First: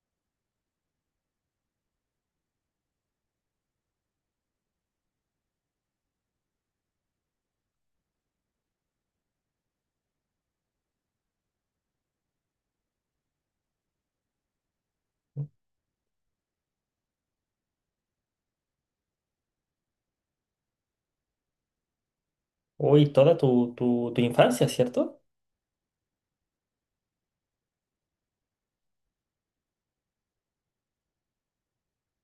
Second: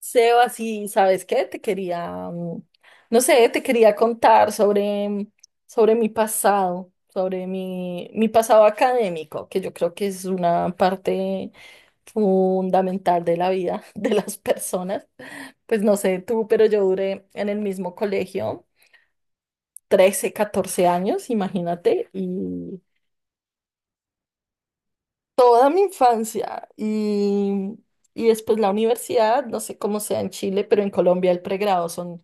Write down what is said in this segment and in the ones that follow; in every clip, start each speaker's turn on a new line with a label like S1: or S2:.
S1: Seba, sí, ¿sabes qué? Te quería, no sé, te quería contar sobre mi pasado, sobre mi pasado académico, que yo creo que es una parte fundamental de la vida de las personas. Pues no sé tú, pero yo duré en el mismo colegio 13 14 años, imagínate, y
S2: Uy, toda tu infancia, ¿cierto?
S1: toda mi infancia. Y después la universidad, no sé cómo sea en Chile, pero en Colombia el pregrado son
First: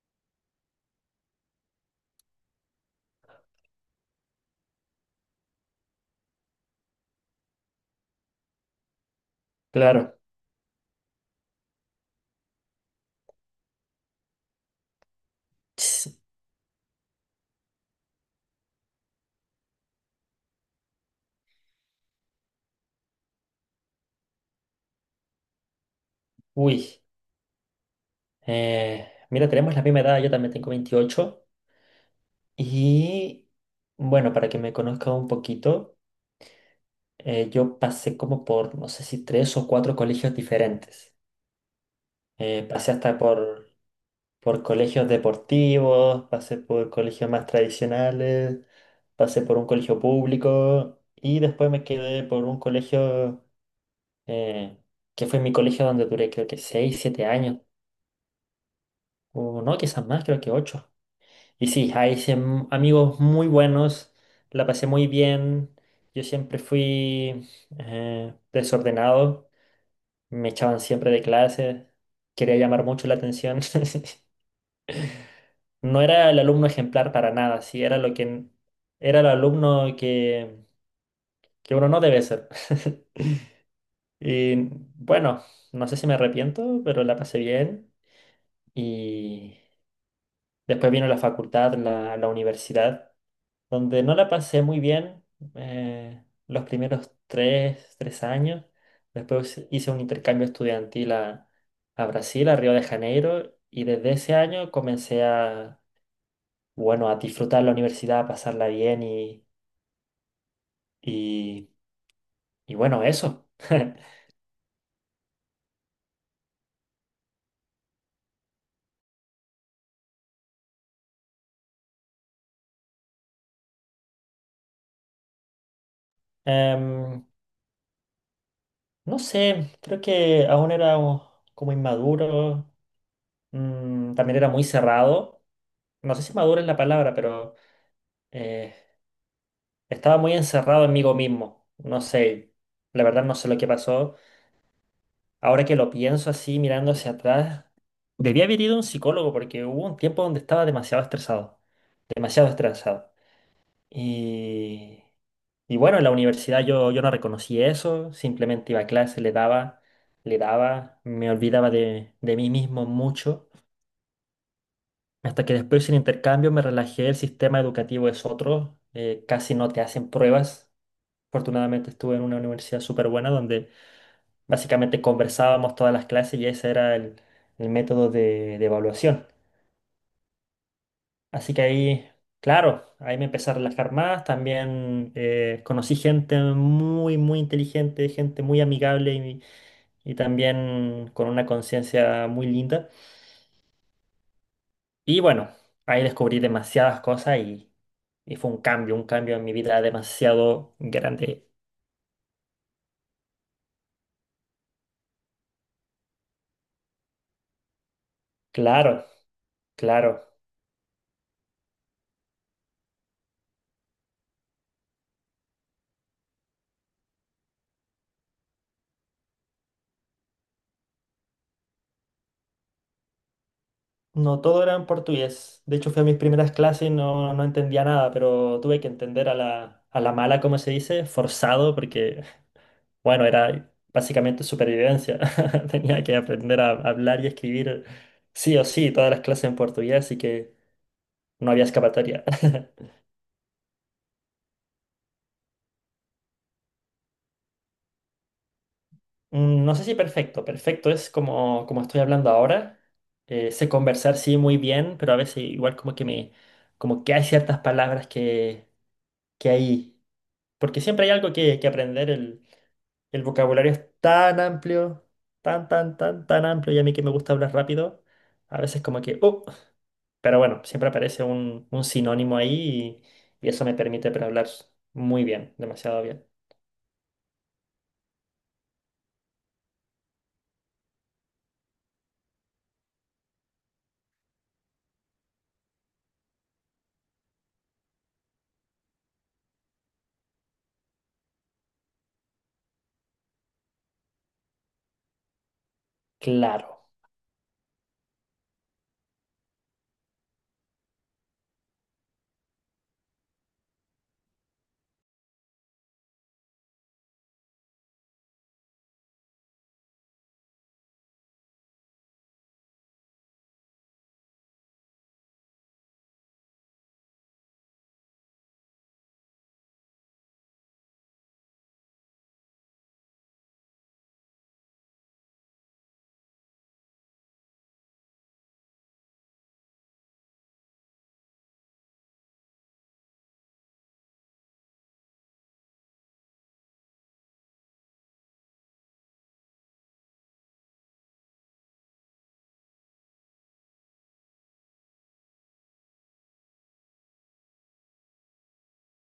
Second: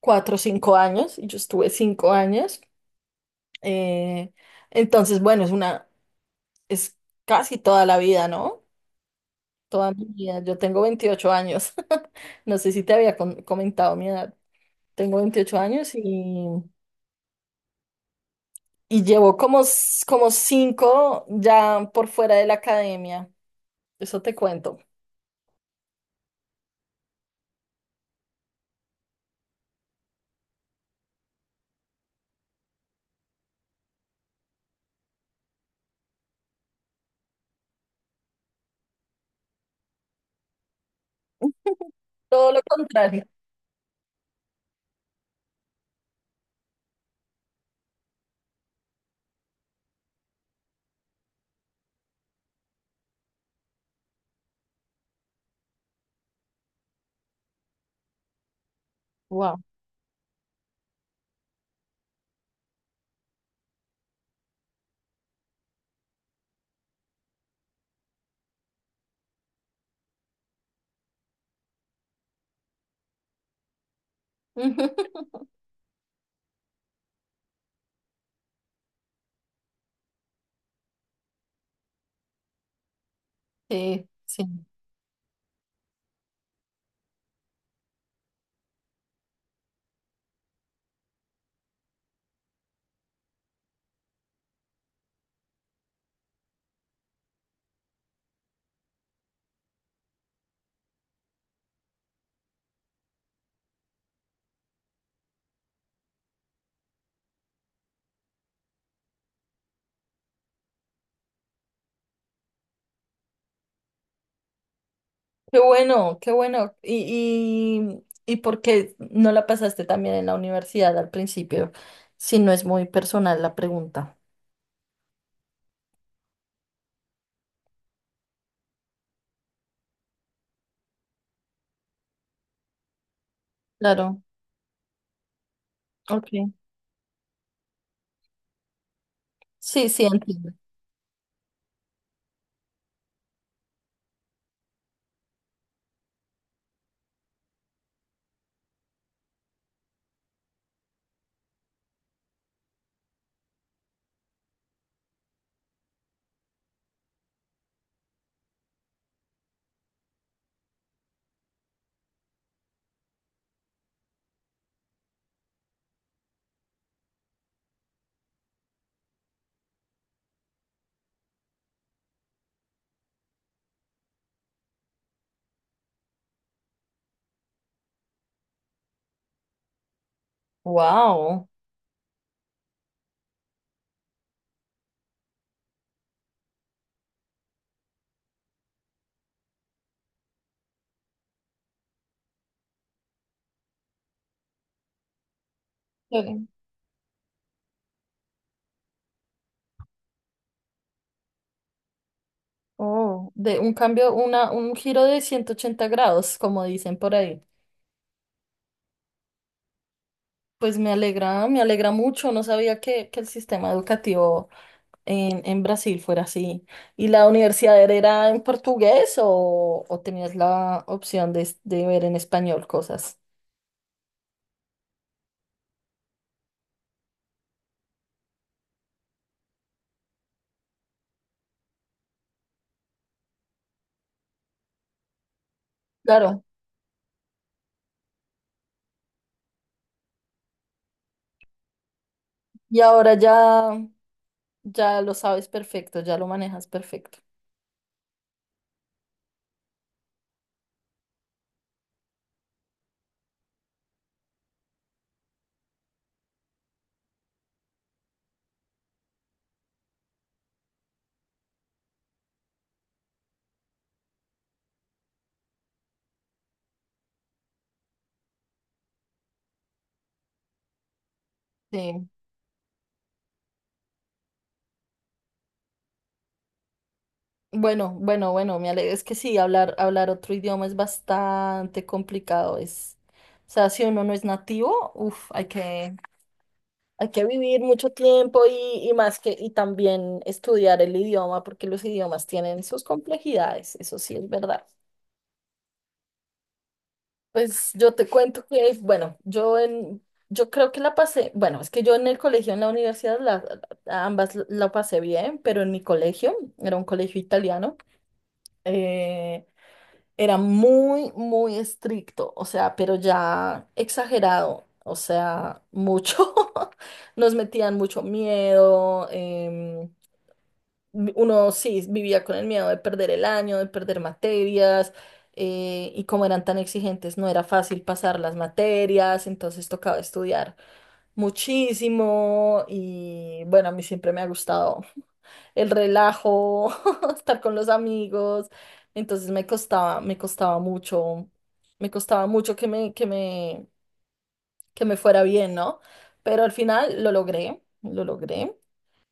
S1: 4 o 5 años, y yo estuve 5 años. Eh, entonces, bueno, es casi toda la vida, ¿no? Toda mi
S2: Claro.
S1: vida. Yo tengo 28 años. No sé si te había comentado mi edad. Tengo 28 años y,
S2: Ts,
S1: llevo como cinco ya por fuera de la academia. Eso te cuento.
S2: uy. Mira, tenemos la misma edad, yo también tengo 28. Y bueno, para que me conozca un poquito, yo pasé como por, no sé si tres o cuatro colegios diferentes.
S1: Todo lo
S2: Pasé hasta
S1: contrario.
S2: por colegios deportivos, pasé por colegios más tradicionales, pasé por un colegio público y después me quedé por un colegio eh, que fue mi colegio donde duré creo que 6 7 años,
S1: Wow.
S2: o no, quizás más, creo que 8. Y sí, ahí hice amigos muy buenos, la pasé muy bien, yo siempre fui desordenado, me echaban siempre de clase, quería llamar mucho la atención. No era el alumno ejemplar para nada, sí, era lo que era el alumno que uno no debe ser.
S1: Sí, sí.
S2: Y bueno, no sé si me arrepiento, pero la pasé bien y... Después vino la facultad, la universidad, donde no la pasé muy bien los primeros tres años. Después hice un intercambio estudiantil a Brasil, a Río de Janeiro, y desde ese año comencé a, bueno, a disfrutar la universidad, a pasarla bien y, y bueno, eso.
S1: Qué bueno, qué bueno. ¿Y por qué no la pasaste también en la universidad al principio? Si no es muy personal la pregunta.
S2: Em, no sé, creo que aún era como inmaduro,
S1: Claro,
S2: también era muy cerrado. No sé si
S1: ok.
S2: maduro es la palabra, pero... eh,
S1: Sí, sí,
S2: Estaba muy
S1: entiendo.
S2: encerrado en mí mismo. No sé, la verdad no sé lo que pasó. Ahora que lo pienso así, mirando hacia atrás, debía haber ido a un psicólogo porque hubo un tiempo donde estaba demasiado estresado, demasiado estresado. Y, y bueno, en la universidad yo, yo no reconocí eso, simplemente iba a clase, le daba, me olvidaba de mí mismo mucho. Hasta que después en intercambio me relajé, el sistema educativo es otro, casi no te hacen pruebas. Afortunadamente estuve en una universidad súper buena donde básicamente conversábamos todas las clases y ese era el método de evaluación.
S1: Wow.
S2: Así que ahí, claro, ahí me empecé a relajar más. También conocí gente muy, muy inteligente, gente muy amigable y también con una conciencia muy linda. Y bueno, ahí descubrí demasiadas cosas y fue un cambio en mi vida demasiado grande.
S1: Oh, de un cambio, un giro de 180 grados, como dicen por ahí.
S2: Claro, claro.
S1: Pues me alegra mucho. No sabía que el sistema educativo en Brasil fuera así. ¿Y la universidad era en portugués o tenías la opción de ver en español cosas?
S2: No, todo era en portugués. De hecho, fui a mis primeras clases y no, no entendía nada, pero tuve que entender a la mala, como se dice, forzado, porque, bueno, era básicamente supervivencia. Tenía que
S1: Claro.
S2: aprender a hablar y escribir sí o sí todas las clases en portugués, así que no había escapatoria.
S1: Y ahora ya, ya lo sabes perfecto, ya lo manejas perfecto.
S2: No sé si perfecto. Perfecto es como, como estoy hablando ahora. Sé conversar, sí, muy bien, pero a veces igual como que me... como que hay ciertas palabras que hay. Porque siempre hay algo que aprender. El vocabulario es tan amplio, tan, tan, tan, tan amplio. Y a mí que me gusta hablar rápido, a veces como que, oh, pero bueno, siempre aparece un
S1: Sí.
S2: sinónimo ahí y eso me permite para hablar muy bien, demasiado bien.
S1: Bueno, bueno, bueno, me alegro. Es que sí, hablar, hablar otro idioma es bastante complicado. Es, o sea, si uno no es nativo, uff, hay que vivir mucho tiempo y más que, y también estudiar el idioma, porque los idiomas tienen sus complejidades, eso sí es verdad.
S2: Claro.
S1: Pues yo te cuento que, bueno, yo en, yo creo que la pasé, bueno, es que yo en el colegio, en la universidad, ambas la pasé bien, pero en mi colegio, era un colegio italiano, eh, era muy, muy estricto, o sea, pero ya exagerado, o sea, mucho. Nos metían mucho miedo, uno sí vivía con el miedo de perder el año, de perder materias, y como eran tan exigentes, no era fácil pasar las materias, entonces tocaba estudiar muchísimo y bueno, a mí siempre me ha gustado el relajo, estar con los amigos, entonces me costaba mucho que me fuera bien, ¿no? Pero al final lo logré, lo logré.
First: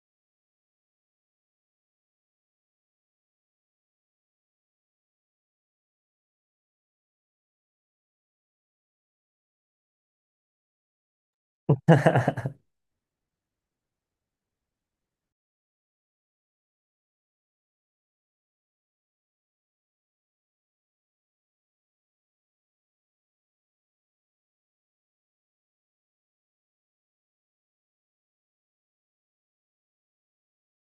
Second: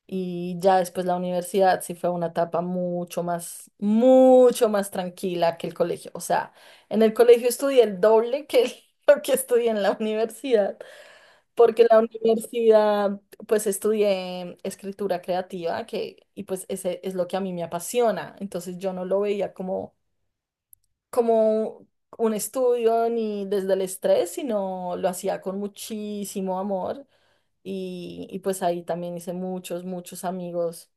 S1: Y ya después la universidad sí fue una etapa mucho más tranquila que el colegio. O sea, en el colegio estudié el doble que lo que estudié en la universidad, porque en la universidad pues estudié escritura creativa que, y pues ese es lo que a mí me apasiona. Entonces yo no lo veía como un estudio ni desde el estrés, sino lo hacía con muchísimo amor y pues ahí también hice muchos, muchos amigos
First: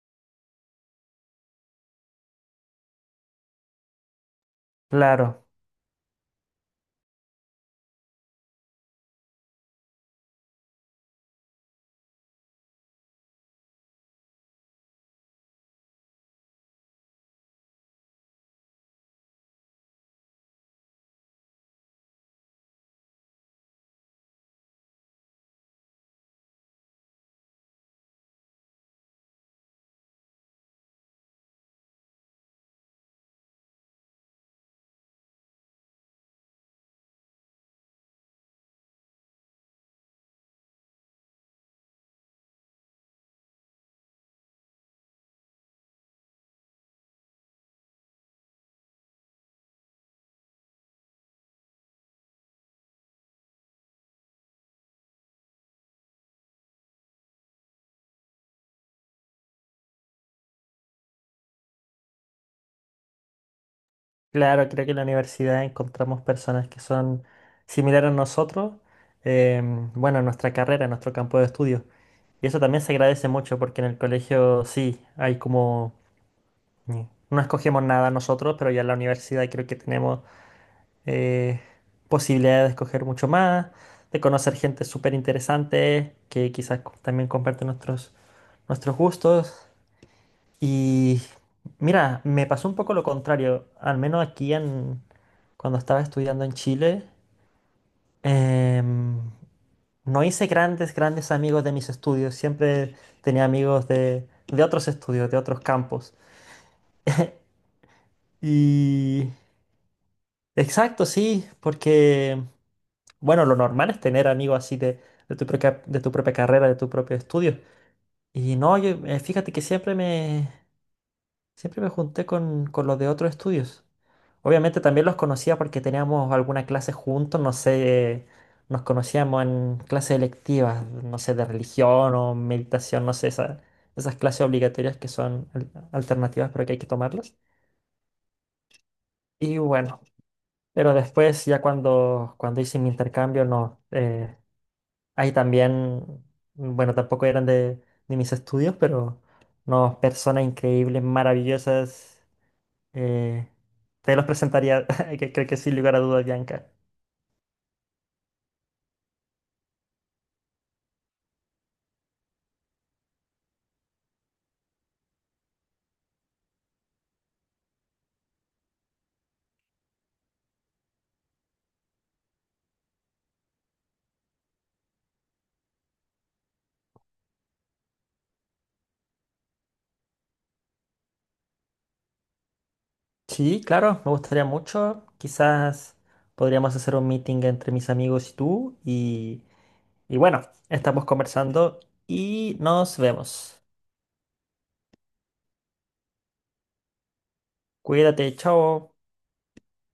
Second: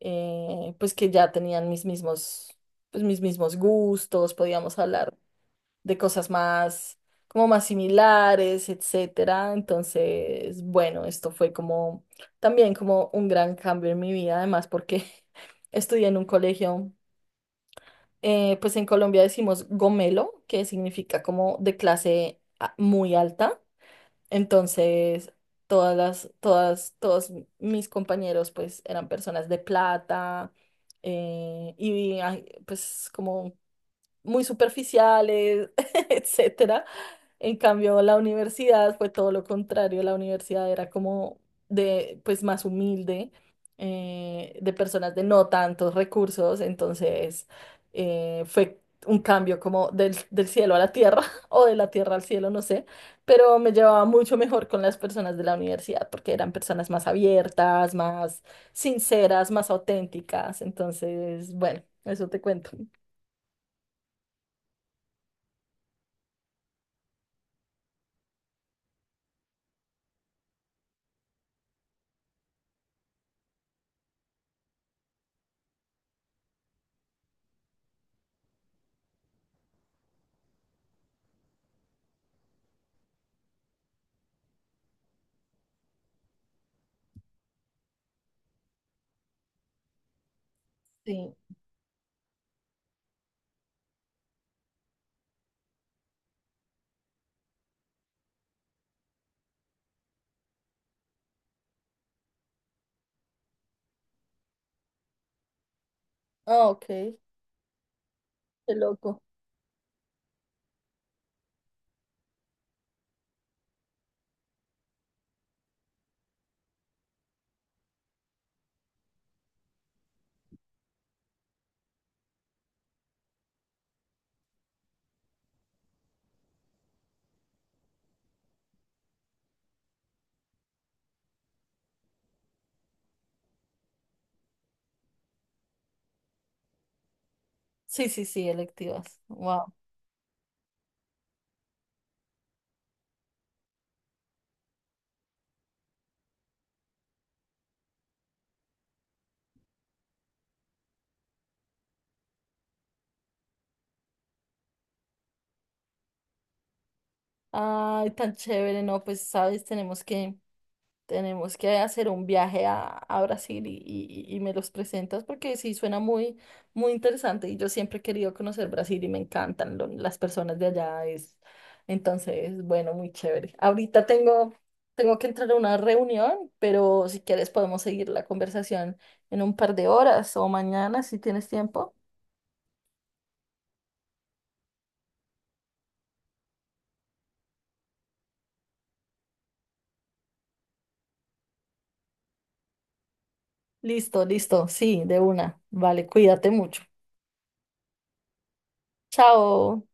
S1: pues que ya tenían mis mismos, pues mis mismos gustos, podíamos hablar
S2: Claro,
S1: de cosas más, como más similares, etcétera. Entonces, bueno, esto fue como también como un gran cambio en mi vida, además porque estudié en un colegio, pues en Colombia decimos gomelo, que significa como de clase muy alta. Entonces, todos mis compañeros, pues, eran personas de plata, y pues como muy superficiales, etcétera. En cambio, la universidad fue todo lo contrario. La universidad era como de, pues, más humilde, de personas de no tantos recursos. Entonces, fue un cambio como del cielo a la tierra o de la tierra al cielo, no sé. Pero me llevaba mucho mejor con las personas de la universidad porque eran personas más abiertas, más sinceras, más auténticas. Entonces, bueno, eso te cuento.
S2: claro, creo que en la universidad encontramos personas que son similares a nosotros, em, bueno, en nuestra carrera, en nuestro campo de estudio. Y eso también se agradece mucho porque en el colegio sí, hay como mm. No escogemos nada nosotros, pero ya en la universidad creo que tenemos eh, posibilidad de escoger mucho más, de conocer gente súper interesante que quizás también comparte nuestros, nuestros gustos. Y
S1: Sí.
S2: mira, me pasó un poco lo contrario, al menos aquí en, cuando estaba estudiando en Chile, em, no hice grandes, grandes amigos de mis estudios, siempre tenía amigos de otros estudios, de otros campos.
S1: Ah, ok, qué loco.
S2: Y exacto, sí, porque, bueno, lo normal es tener amigos así de tu propia carrera, de tu propio estudio. Y no, yo, fíjate que siempre me junté con los de otros estudios. Obviamente también los conocía porque teníamos alguna clase juntos, no sé, nos conocíamos en clases electivas, no sé, de religión o meditación, no sé, esas clases obligatorias que son alternativas, pero que hay que tomarlas.
S1: Sí, sí, sí, electivas.
S2: Y
S1: Wow.
S2: bueno. Pero después, ya cuando, cuando hice mi intercambio, no. Ahí también, bueno, tampoco eran de mis estudios, pero no, personas increíbles, maravillosas. eh, Te los presentaría, que creo que sin lugar a dudas, Bianca.
S1: Ay, tan chévere, no, pues sabes, tenemos que hacer un viaje a Brasil, y me los presentas porque sí suena muy, muy interesante y yo siempre he querido conocer Brasil y me encantan las personas de allá, es, entonces, bueno, muy chévere. Ahorita tengo, tengo que entrar a una reunión, pero si quieres podemos seguir la conversación en un par de horas o mañana si tienes tiempo.
S2: Sí, claro, me gustaría mucho. Quizás podríamos hacer un meeting entre mis amigos y tú. Y bueno, estamos conversando y nos vemos.
S1: Listo, listo. Sí, de una. Vale, cuídate mucho.
S2: Cuídate, chao.
S1: Chao.